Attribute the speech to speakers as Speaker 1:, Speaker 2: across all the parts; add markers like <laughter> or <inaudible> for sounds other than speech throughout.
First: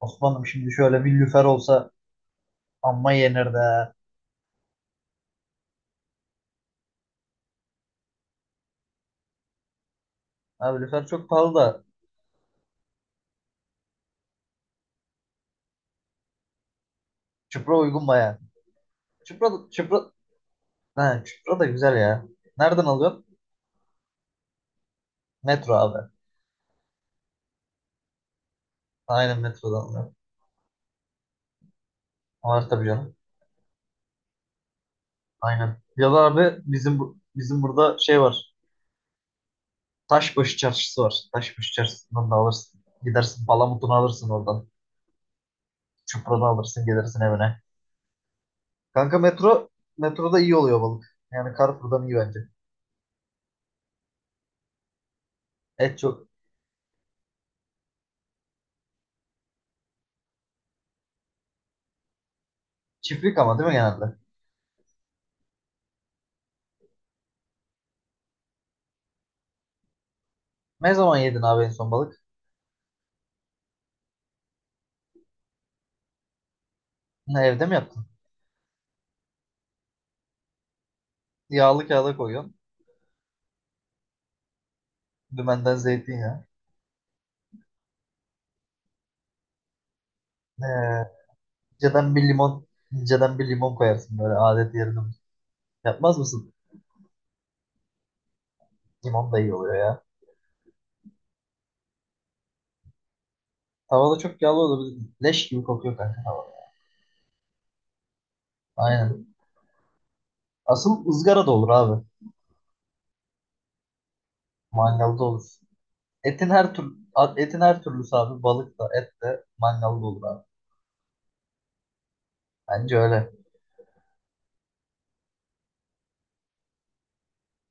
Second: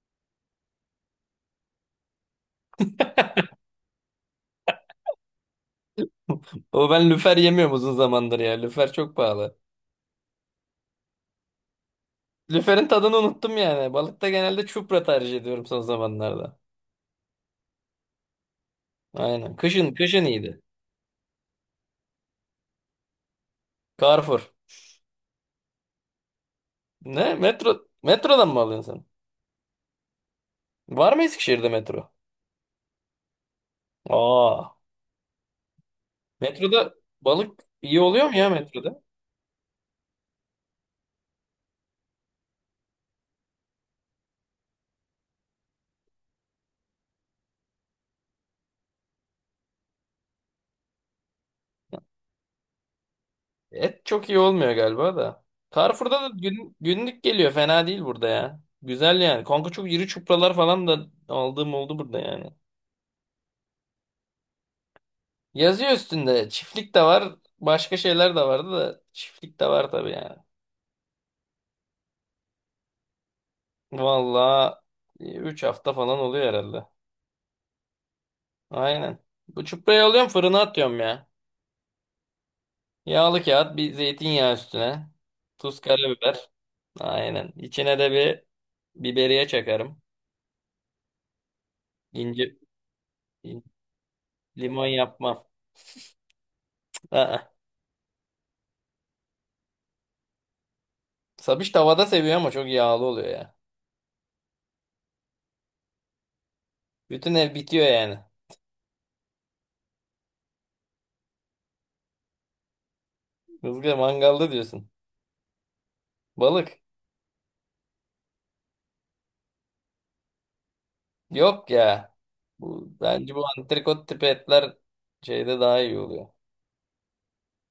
Speaker 1: Osman'ım şimdi şöyle bir lüfer olsa amma yenir de.
Speaker 2: O ben lüfer yemiyorum uzun zamandır ya. Lüfer çok pahalı.
Speaker 1: Abi lüfer çok pahalı da.
Speaker 2: Lüferin tadını unuttum yani. Balıkta genelde çupra tercih ediyorum son zamanlarda.
Speaker 1: Çıpra uygun baya. Çıpra,
Speaker 2: Aynen.
Speaker 1: da-
Speaker 2: Kışın
Speaker 1: çıpra,
Speaker 2: kışın iyiydi.
Speaker 1: he, Çıpra da güzel ya. Nereden alıyorsun?
Speaker 2: Carrefour.
Speaker 1: Metro abi.
Speaker 2: Ne? Metrodan mı alıyorsun sen?
Speaker 1: Aynen metrodan alıyorum.
Speaker 2: Var mı Eskişehir'de metro?
Speaker 1: Var tabii canım.
Speaker 2: Aa.
Speaker 1: Aynen. Ya da abi
Speaker 2: Metroda
Speaker 1: bizim bu-
Speaker 2: balık
Speaker 1: bizim burada
Speaker 2: iyi
Speaker 1: şey
Speaker 2: oluyor mu ya
Speaker 1: var.
Speaker 2: metroda?
Speaker 1: Taşbaşı çarşısı var. Taşbaşı çarşısından da alırsın. Gidersin palamutunu alırsın oradan. Çıpranı alırsın gelirsin evine. Kanka metroda iyi oluyor balık. Yani Carrefour'dan iyi bence.
Speaker 2: Et çok iyi olmuyor galiba da.
Speaker 1: Et
Speaker 2: Carrefour'da
Speaker 1: çok
Speaker 2: da günlük geliyor. Fena değil burada ya. Güzel yani. Kanka çok iri çupralar falan da aldığım oldu burada yani.
Speaker 1: çiftlik ama değil mi genelde?
Speaker 2: Yazıyor üstünde. Çiftlik de var. Başka şeyler de vardı da çiftlik de var tabii yani.
Speaker 1: Ne zaman yedin abi en son balık?
Speaker 2: Vallahi 3 hafta falan oluyor herhalde.
Speaker 1: Ha, evde mi yaptın?
Speaker 2: Aynen. Bu çuprayı alıyorum fırına atıyorum ya.
Speaker 1: Yağlı kağıda koyuyorsun.
Speaker 2: Yağlı kağıt bir zeytinyağı üstüne.
Speaker 1: Dümenden
Speaker 2: Tuz
Speaker 1: zeytinyağı.
Speaker 2: karabiber. Aynen. İçine de bir biberiye çakarım.
Speaker 1: Ee, inceden bir
Speaker 2: İnci,
Speaker 1: limon, inceden bir
Speaker 2: in-
Speaker 1: limon koyarsın böyle adet
Speaker 2: limon
Speaker 1: yerine.
Speaker 2: yapmam.
Speaker 1: Yapmaz mısın?
Speaker 2: Aa.
Speaker 1: Limon da iyi oluyor ya.
Speaker 2: Sabiş tavada seviyor ama çok yağlı oluyor ya.
Speaker 1: Tavada çok yağlı olur. Leş gibi kokuyor kanka tavada.
Speaker 2: Bütün ev bitiyor yani.
Speaker 1: Aynen. Asıl ızgara da olur abi.
Speaker 2: Kızgın mangalda diyorsun.
Speaker 1: Mangalda olur. Etin her
Speaker 2: Balık.
Speaker 1: tür Etin her türlüsü abi. Balık da et de mangalda olur abi.
Speaker 2: Yok ya. Bu
Speaker 1: Bence öyle.
Speaker 2: bence bu antrikot tipi etler şeyde daha iyi oluyor.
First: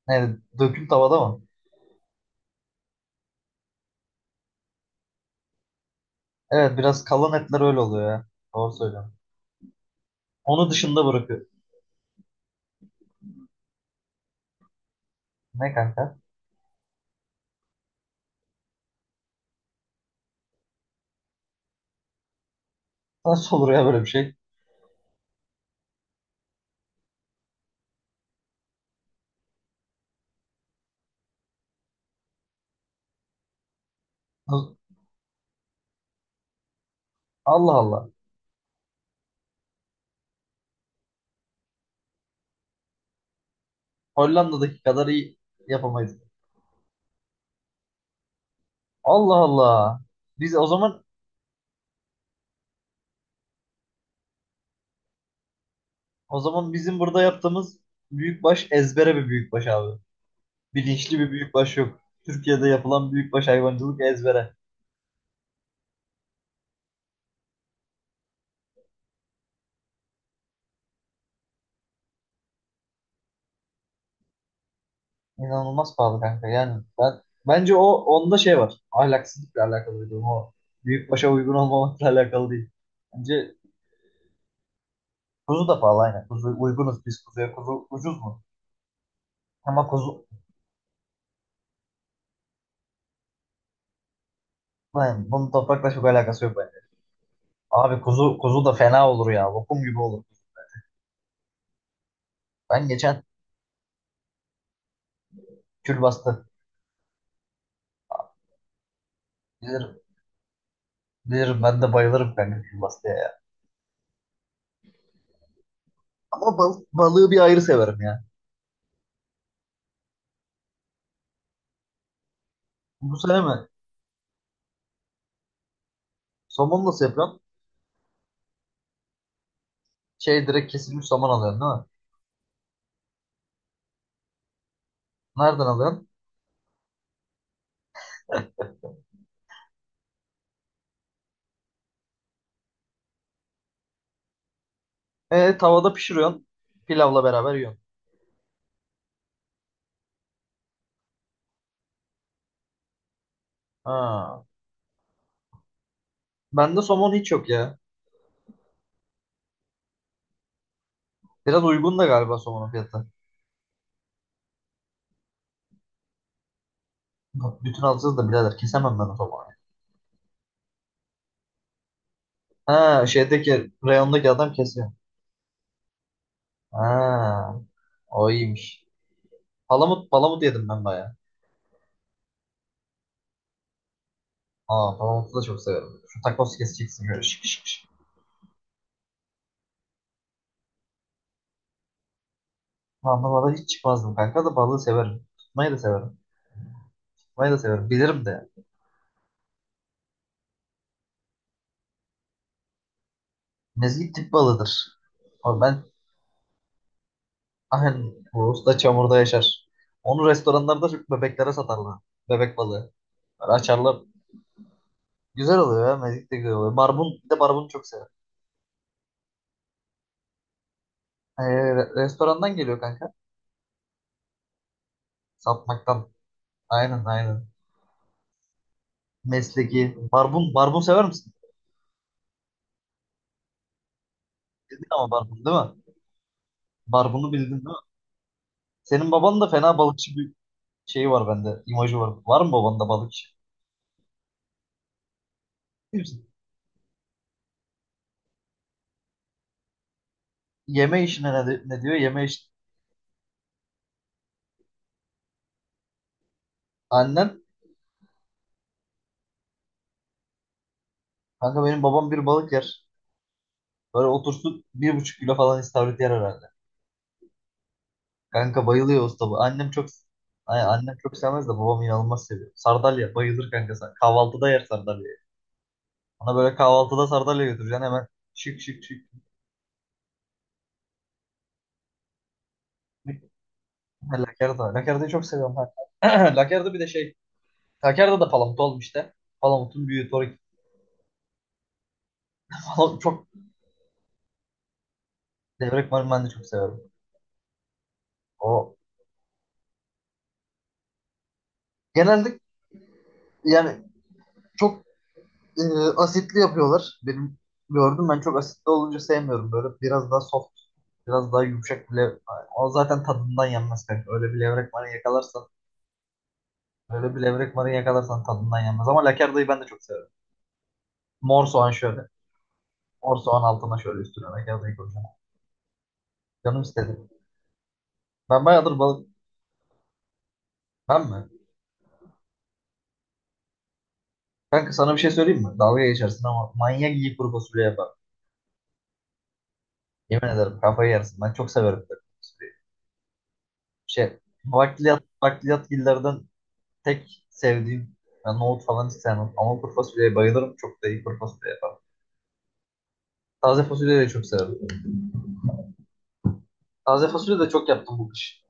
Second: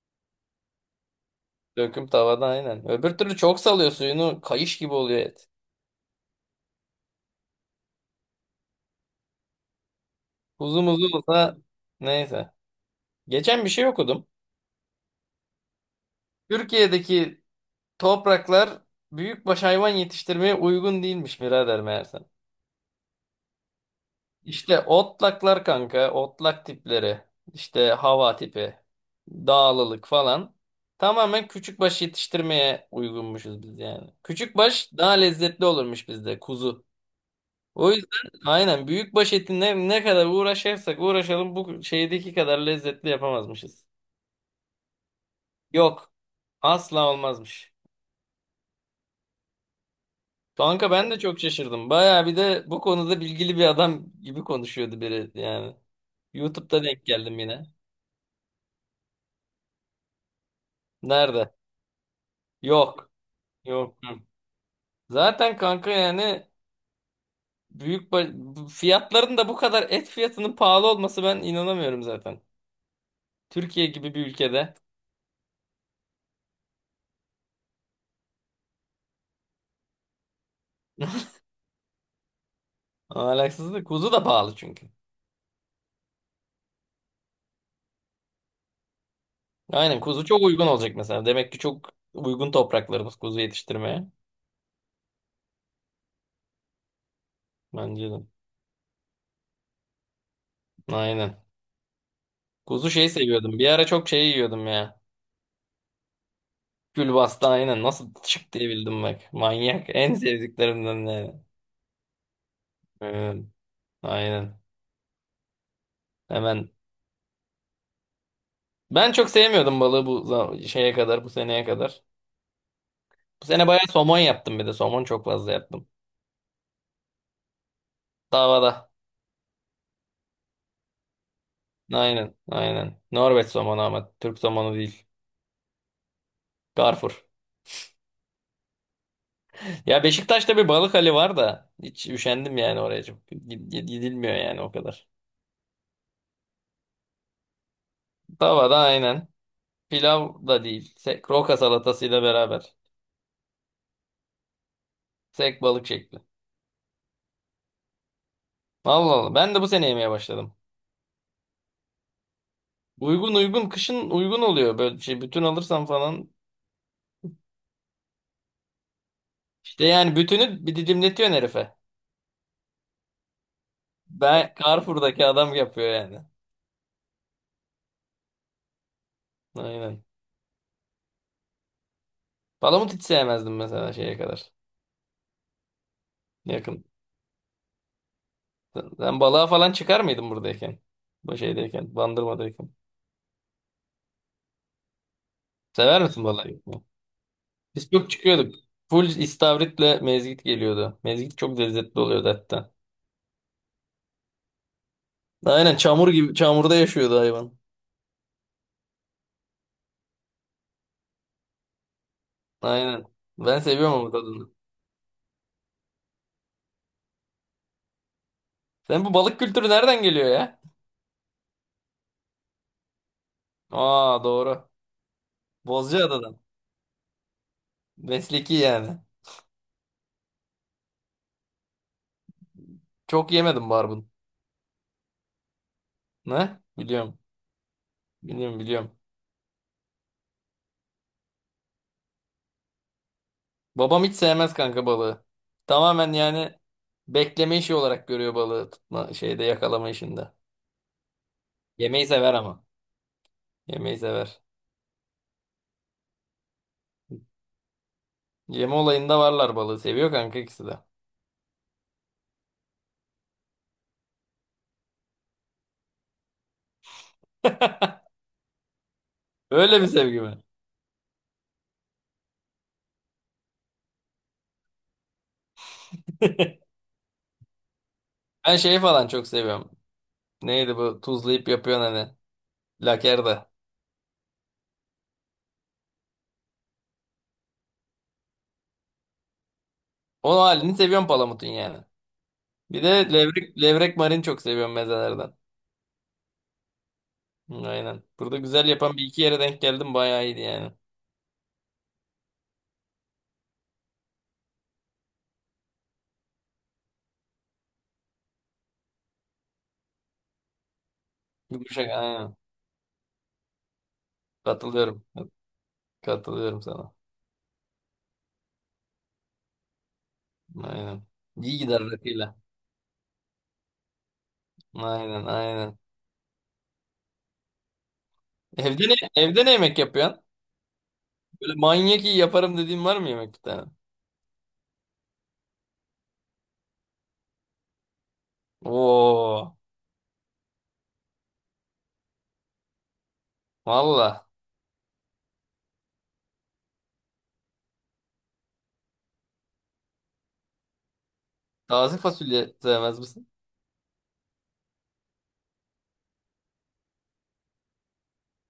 Speaker 1: Yani dökül tavada mı?
Speaker 2: Döküm tavada aynen. Öbür türlü çok salıyor suyunu kayış gibi oluyor et.
Speaker 1: Evet biraz kalan etler öyle oluyor ya. Doğru söylüyorsun. Onu
Speaker 2: Uzun
Speaker 1: dışında
Speaker 2: uzun
Speaker 1: bırakıyor.
Speaker 2: olsa neyse. Geçen bir şey okudum.
Speaker 1: Ne kanka?
Speaker 2: Türkiye'deki topraklar büyükbaş hayvan yetiştirmeye uygun değilmiş birader meğerse.
Speaker 1: Nasıl olur ya böyle bir şey?
Speaker 2: İşte otlaklar kanka, otlak tipleri, işte hava tipi, dağlılık falan tamamen küçükbaş yetiştirmeye uygunmuşuz biz yani. Küçükbaş daha lezzetli olurmuş bizde kuzu.
Speaker 1: Allah
Speaker 2: O
Speaker 1: Allah.
Speaker 2: yüzden aynen büyükbaş eti ne kadar uğraşırsak uğraşalım bu şeydeki kadar lezzetli yapamazmışız.
Speaker 1: Hollanda'daki kadar iyi
Speaker 2: Yok,
Speaker 1: yapamayız.
Speaker 2: asla olmazmış.
Speaker 1: Allah Allah. Biz o
Speaker 2: Kanka
Speaker 1: zaman
Speaker 2: ben de çok şaşırdım. Baya bir de bu konuda bilgili bir adam gibi konuşuyordu biri yani.
Speaker 1: o zaman
Speaker 2: YouTube'da
Speaker 1: bizim
Speaker 2: denk
Speaker 1: burada
Speaker 2: geldim yine.
Speaker 1: yaptığımız büyükbaş ezbere bir büyükbaş abi. Bilinçli bir
Speaker 2: Nerede?
Speaker 1: büyükbaş yok. Türkiye'de
Speaker 2: Yok.
Speaker 1: yapılan büyükbaş
Speaker 2: Yok.
Speaker 1: hayvancılık
Speaker 2: Yok.
Speaker 1: ezbere.
Speaker 2: Zaten kanka yani büyük ba- fiyatların da bu kadar et fiyatının pahalı olması ben inanamıyorum zaten. Türkiye gibi bir ülkede.
Speaker 1: İnanılmaz pahalı kanka. Yani bence onda şey var. Ahlaksızlıkla alakalı bir durum o. Büyükbaşa uygun olmamakla alakalı değil. Bence
Speaker 2: Alaksızlık. Kuzu da pahalı çünkü.
Speaker 1: kuzu da pahalı aynen. Kuzu uygunuz biz kuzuya. Kuzu ucuz mu? Ama
Speaker 2: Aynen
Speaker 1: kuzu
Speaker 2: kuzu çok uygun olacak mesela. Demek ki çok uygun topraklarımız kuzu yetiştirmeye.
Speaker 1: yani bunun toprakla çok alakası yok bence. Abi
Speaker 2: Bence de.
Speaker 1: kuzu da fena olur ya. Lokum gibi olur.
Speaker 2: Aynen.
Speaker 1: Ben
Speaker 2: Kuzu şey
Speaker 1: geçen
Speaker 2: seviyordum. Bir ara çok şey yiyordum ya.
Speaker 1: külbastı.
Speaker 2: Külbasta aynen. Nasıl çık diye bildim bak. Manyak.
Speaker 1: Bilirim,
Speaker 2: En sevdiklerimden yani.
Speaker 1: bilirim, ben de bayılırım kanka külbastıya ya.
Speaker 2: Evet. Aynen.
Speaker 1: Ama
Speaker 2: Hemen.
Speaker 1: balığı bir ayrı severim ya.
Speaker 2: Ben çok sevmiyordum balığı şeye kadar, bu seneye kadar.
Speaker 1: Bu sene
Speaker 2: Bu
Speaker 1: mi?
Speaker 2: sene bayağı somon yaptım bir de. Somon çok fazla yaptım.
Speaker 1: Somon nasıl yapıyorsun?
Speaker 2: Davada.
Speaker 1: Şey direkt kesilmiş somon alıyorsun değil mi?
Speaker 2: Aynen, aynen. Norveç somonu ama Türk somonu değil.
Speaker 1: Nereden alıyorsun?
Speaker 2: Garfur. <laughs> Ya Beşiktaş'ta bir balık hali var da hiç üşendim yani oraya. Gidilmiyor yani o kadar.
Speaker 1: E, tavada pişiriyorsun. Pilavla beraber yiyorsun.
Speaker 2: Davada aynen. Pilav da değil. Sek, roka salatasıyla beraber.
Speaker 1: Ha.
Speaker 2: Sek balık şekli.
Speaker 1: Bende somon hiç yok ya.
Speaker 2: Allah Allah. Ben de bu sene yemeye başladım.
Speaker 1: Biraz uygun da galiba somonun fiyatı.
Speaker 2: Uygun uygun. Kışın uygun oluyor böyle şey. Bütün alırsam falan.
Speaker 1: Bütün alacağız da birader kesemem ben o somonu.
Speaker 2: İşte yani bütünü bir didimletiyorsun herife.
Speaker 1: Ha şeydeki reyondaki adam
Speaker 2: Ben
Speaker 1: kesiyor.
Speaker 2: Carrefour'daki adam yapıyor yani.
Speaker 1: Ha. O iyiymiş.
Speaker 2: Aynen.
Speaker 1: Palamut yedim ben bayağı.
Speaker 2: Palamut hiç sevmezdim mesela şeye kadar.
Speaker 1: Aa, Palamut'u da çok severim. Şu takos
Speaker 2: Yakın.
Speaker 1: keseceksin böyle şık şık şık.
Speaker 2: Sen balığa falan çıkar mıydın buradayken? Bu şeydeyken, Bandırma'dayken.
Speaker 1: Anlamada hiç çıkmazdım kanka da balığı severim. Tutmayı da
Speaker 2: Sever
Speaker 1: severim.
Speaker 2: misin balığa gitmeyi?
Speaker 1: Tutmayı da severim.
Speaker 2: Biz çok
Speaker 1: Bilirim de.
Speaker 2: çıkıyorduk. Full istavritle mezgit geliyordu. Mezgit çok lezzetli oluyordu hatta.
Speaker 1: Mezgit tip balığıdır. Ama
Speaker 2: Aynen
Speaker 1: ben
Speaker 2: çamur gibi, çamurda yaşıyordu hayvan.
Speaker 1: aynen bu usta çamurda yaşar. Onu restoranlarda çok bebeklere satarlar. Bebek balığı.
Speaker 2: Aynen.
Speaker 1: Böyle
Speaker 2: Ben seviyorum
Speaker 1: açarlar.
Speaker 2: ama bu tadını.
Speaker 1: Güzel oluyor ya. Mezgit de güzel oluyor. Barbun. Bir de barbunu çok severim.
Speaker 2: Sen bu balık kültürü nereden geliyor ya?
Speaker 1: Restorandan geliyor kanka.
Speaker 2: Aa, doğru.
Speaker 1: Satmaktan.
Speaker 2: Bozcaada'dan.
Speaker 1: Aynen aynen.
Speaker 2: Mesleki yani.
Speaker 1: Mesleki. Barbun. Barbun sever misin?
Speaker 2: Çok yemedim barbun.
Speaker 1: Bildin ama barbun değil mi?
Speaker 2: Ne? Biliyorum.
Speaker 1: Barbunu bildin değil mi?
Speaker 2: Biliyorum biliyorum.
Speaker 1: Senin baban da fena balıkçı bir şeyi var bende. İmajı var. Var mı babanda balıkçı?
Speaker 2: Babam hiç sevmez kanka balığı. Tamamen yani bekleme işi olarak görüyor balığı tutma şeyde yakalama işinde.
Speaker 1: Yeme işine ne diyor?
Speaker 2: Yemeği
Speaker 1: Yeme
Speaker 2: sever
Speaker 1: iş.
Speaker 2: ama. Yemeği sever.
Speaker 1: Annen
Speaker 2: Yeme olayında varlar balığı. Seviyor kanka ikisi de.
Speaker 1: kanka benim babam bir balık yer. Böyle otursun 1,5 kilo falan istavrit yer herhalde.
Speaker 2: <laughs>
Speaker 1: Kanka bayılıyor usta bu. Annem
Speaker 2: Öyle
Speaker 1: çok
Speaker 2: bir sevgi mi?
Speaker 1: Ay, annem çok sevmez de babam inanılmaz seviyor. Sardalya bayılır kanka. Kahvaltıda yer sardalyayı. Ona böyle kahvaltıda sardalya götüreceksin hemen
Speaker 2: Ben
Speaker 1: şık
Speaker 2: şeyi
Speaker 1: şık
Speaker 2: falan
Speaker 1: şık.
Speaker 2: çok seviyorum. Neydi bu tuzlayıp yapıyorsun hani. Lakerda.
Speaker 1: Ha, Lakerda. Lakerda'yı çok seviyorum kanka. <clears throat> Lakerda bir de şey. Lakerda da palamut olmuş işte. Palamutun büyüğü. Torik.
Speaker 2: O halini seviyorum palamutun yani.
Speaker 1: <laughs>
Speaker 2: Bir
Speaker 1: Palamut
Speaker 2: de
Speaker 1: çok.
Speaker 2: levrek marin çok seviyorum mezelerden.
Speaker 1: Levrek marul ben de çok severim.
Speaker 2: Hı, aynen. Burada güzel
Speaker 1: O
Speaker 2: yapan bir iki yere denk geldim. Bayağı iyiydi yani.
Speaker 1: Genelde yani çok e, asitli yapıyorlar. Benim gördüm, ben çok asitli olunca sevmiyorum. Böyle biraz daha soft, biraz daha
Speaker 2: Yumuşak
Speaker 1: yumuşak bile.
Speaker 2: aynen.
Speaker 1: O zaten tadından yenmez kanka.
Speaker 2: Katılıyorum. Katılıyorum sana.
Speaker 1: Öyle bir levrek marı yakalarsan tadından yenmez. Ama lakardayı ben de çok severim.
Speaker 2: Aynen.
Speaker 1: Mor
Speaker 2: İyi
Speaker 1: soğan
Speaker 2: gider
Speaker 1: şöyle.
Speaker 2: rakıyla.
Speaker 1: Mor soğan altına şöyle üstüne lakardayı koyacağım.
Speaker 2: Aynen aynen.
Speaker 1: Canım istedi. Ben bayağıdır balık...
Speaker 2: Evde ne yemek yapıyorsun?
Speaker 1: Ben mi?
Speaker 2: Böyle manyak iyi yaparım dediğin var mı yemek bir tane?
Speaker 1: Kanka sana bir şey söyleyeyim mi? Dalga geçersin ama manyak iyi kuru fasulye yapar.
Speaker 2: Oo,
Speaker 1: Yemin ederim kafayı yersin. Ben çok severim kuru fasulyeyi. Şey,
Speaker 2: valla.
Speaker 1: Bakliyatgillerden tek sevdiğim ben nohut falan hiç sevmem. Ama kuru fasulyeye bayılırım. Çok da iyi kuru fasulye yaparım.
Speaker 2: Taze fasulye sevmez misin?
Speaker 1: Taze fasulyeyi de çok severim. Taze fasulye de çok yaptım bu kış.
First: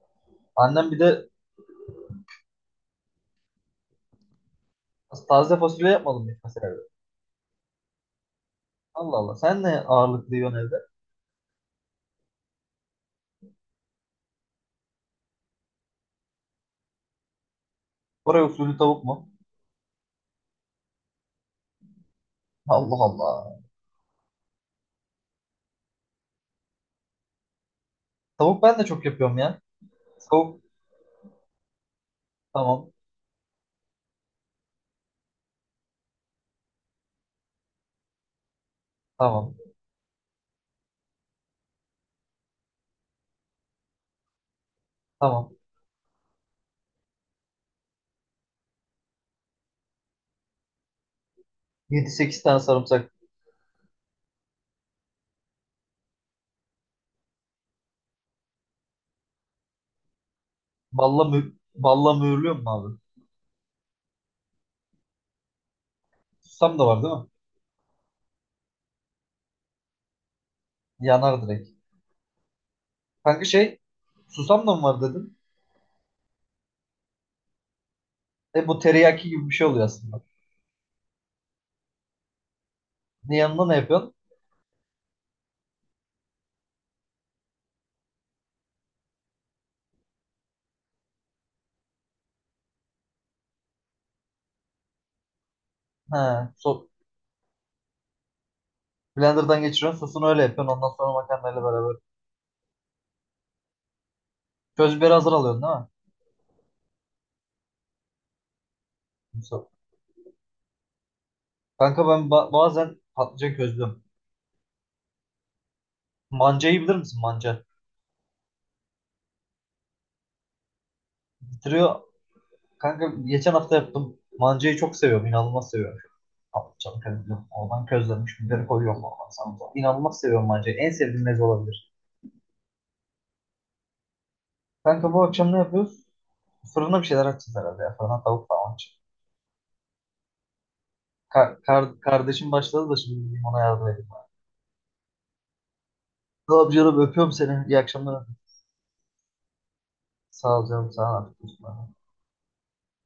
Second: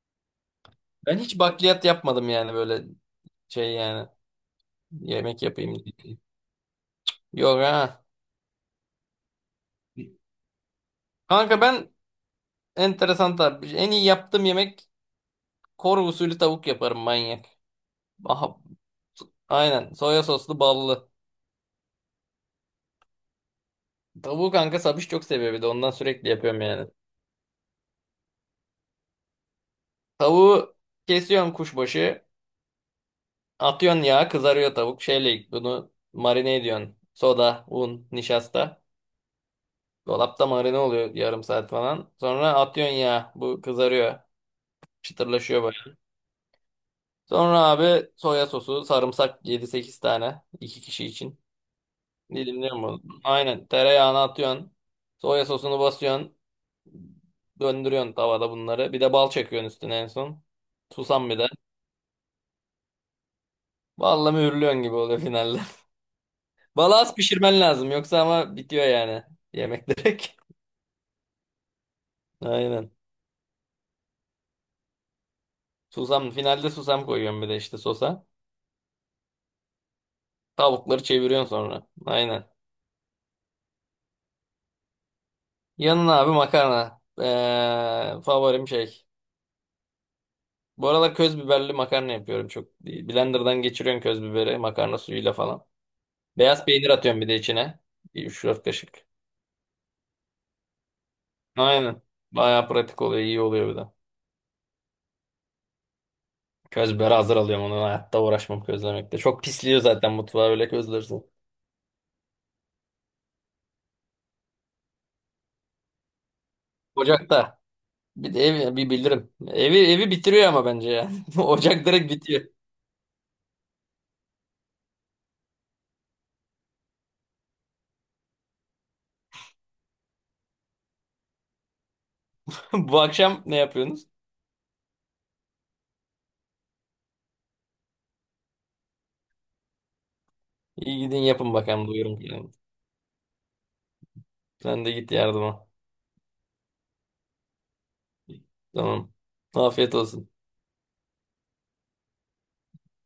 Speaker 1: Annem bir
Speaker 2: Ben
Speaker 1: de
Speaker 2: hiç bakliyat yapmadım yani böyle şey yani. Yemek
Speaker 1: taze
Speaker 2: yapayım
Speaker 1: fasulye
Speaker 2: diye.
Speaker 1: yapmadım hiç mesela. Evde.
Speaker 2: Yok ha.
Speaker 1: Allah Allah. Sen ne ağırlıklı yiyorsun evde?
Speaker 2: Kanka ben enteresan tarif. En iyi yaptığım yemek Kore usulü tavuk yaparım manyak.
Speaker 1: Oraya
Speaker 2: Aha,
Speaker 1: usulü tavuk mu?
Speaker 2: aynen. Soya soslu ballı.
Speaker 1: Allah Allah.
Speaker 2: Tavuğu kanka Sabiş çok seviyor bir de ondan sürekli yapıyorum yani.
Speaker 1: Tavuk ben de çok yapıyorum ya. Tavuk
Speaker 2: Tavuğu kesiyorsun kuşbaşı.
Speaker 1: tamam.
Speaker 2: Atıyorsun yağa kızarıyor tavuk. Şeyle bunu marine ediyorsun. Soda, un, nişasta.
Speaker 1: Tamam.
Speaker 2: Dolapta marine oluyor yarım saat falan. Sonra atıyorsun yağa. Bu kızarıyor.
Speaker 1: Tamam.
Speaker 2: Çıtırlaşıyor böyle. Sonra abi soya sosu, sarımsak 7-8 tane. İki kişi için.
Speaker 1: 7-8 tane
Speaker 2: Dilimliyorum bunu.
Speaker 1: sarımsak.
Speaker 2: Aynen tereyağını atıyorsun. Soya sosunu basıyorsun. Döndürüyorsun tavada bunları. Bir de bal çekiyorsun üstüne en son.
Speaker 1: Balla,
Speaker 2: Susam bir de.
Speaker 1: mü balla mühürlüyor mu abi?
Speaker 2: Vallahi mühürlüyorsun gibi oluyor finalde.
Speaker 1: Susam da
Speaker 2: Balığı
Speaker 1: var değil
Speaker 2: az
Speaker 1: mi?
Speaker 2: pişirmen lazım yoksa ama bitiyor yani yemek direkt.
Speaker 1: Yanar direkt.
Speaker 2: <laughs> Aynen.
Speaker 1: Kanka şey susam da mı var dedin?
Speaker 2: Susam finalde susam koyuyorum bir de işte sosa.
Speaker 1: E bu teriyaki gibi bir şey oluyor aslında.
Speaker 2: Tavukları çeviriyorsun sonra. Aynen.
Speaker 1: Ne yanına ne yapıyorsun?
Speaker 2: Yanına abi makarna. Favorim şey. Bu aralar köz biberli makarna yapıyorum çok. Blender'dan geçiriyorum köz biberi makarna suyuyla falan.
Speaker 1: Ha,
Speaker 2: Beyaz peynir atıyorum bir de içine. Bir 3-4 kaşık.
Speaker 1: blenderdan geçiriyorsun sosunu öyle yapıyorsun ondan sonra makarnayla beraber.
Speaker 2: Aynen. Bayağı pratik oluyor, iyi oluyor bir de.
Speaker 1: Köz biberi hazır alıyorsun değil mi?
Speaker 2: Köz biberi hazır alıyorum onu. Hayatta uğraşmam közlemekte. Çok
Speaker 1: So-
Speaker 2: pisliyor zaten mutfağı öyle közlersin.
Speaker 1: Kanka ben bazen patlıcan közlüyorum. Mancayı bilir misin,
Speaker 2: Ocakta.
Speaker 1: manca?
Speaker 2: Bir de bir bildirim. Evi bitiriyor ama bence ya. <laughs> Ocak
Speaker 1: Bitiriyor.
Speaker 2: direkt bitiyor.
Speaker 1: Kanka geçen hafta yaptım. Mancayı çok seviyorum. İnanılmaz seviyorum. Patlıcanı közlüyorum. Oradan közlenmiş biberi koyuyorum. Oradan sana. Da. İnanılmaz seviyorum mancayı. En sevdiğim meze olabilir.
Speaker 2: <laughs> Bu akşam ne yapıyorsunuz?
Speaker 1: Kanka bu akşam ne yapıyoruz? Fırına bir şeyler açacağız herhalde ya. Fırına tavuk falan açacağız.
Speaker 2: İyi gidin yapın bakalım duyurum. Yani.
Speaker 1: Kardeşim başladı da şimdi gideyim ona yardım edeyim.
Speaker 2: Sen de git yardıma.
Speaker 1: Ne yapıyorum? Öpüyorum seni. İyi akşamlar.
Speaker 2: Tamam. Afiyet olsun.
Speaker 1: Sağ ol canım. Sağ ol.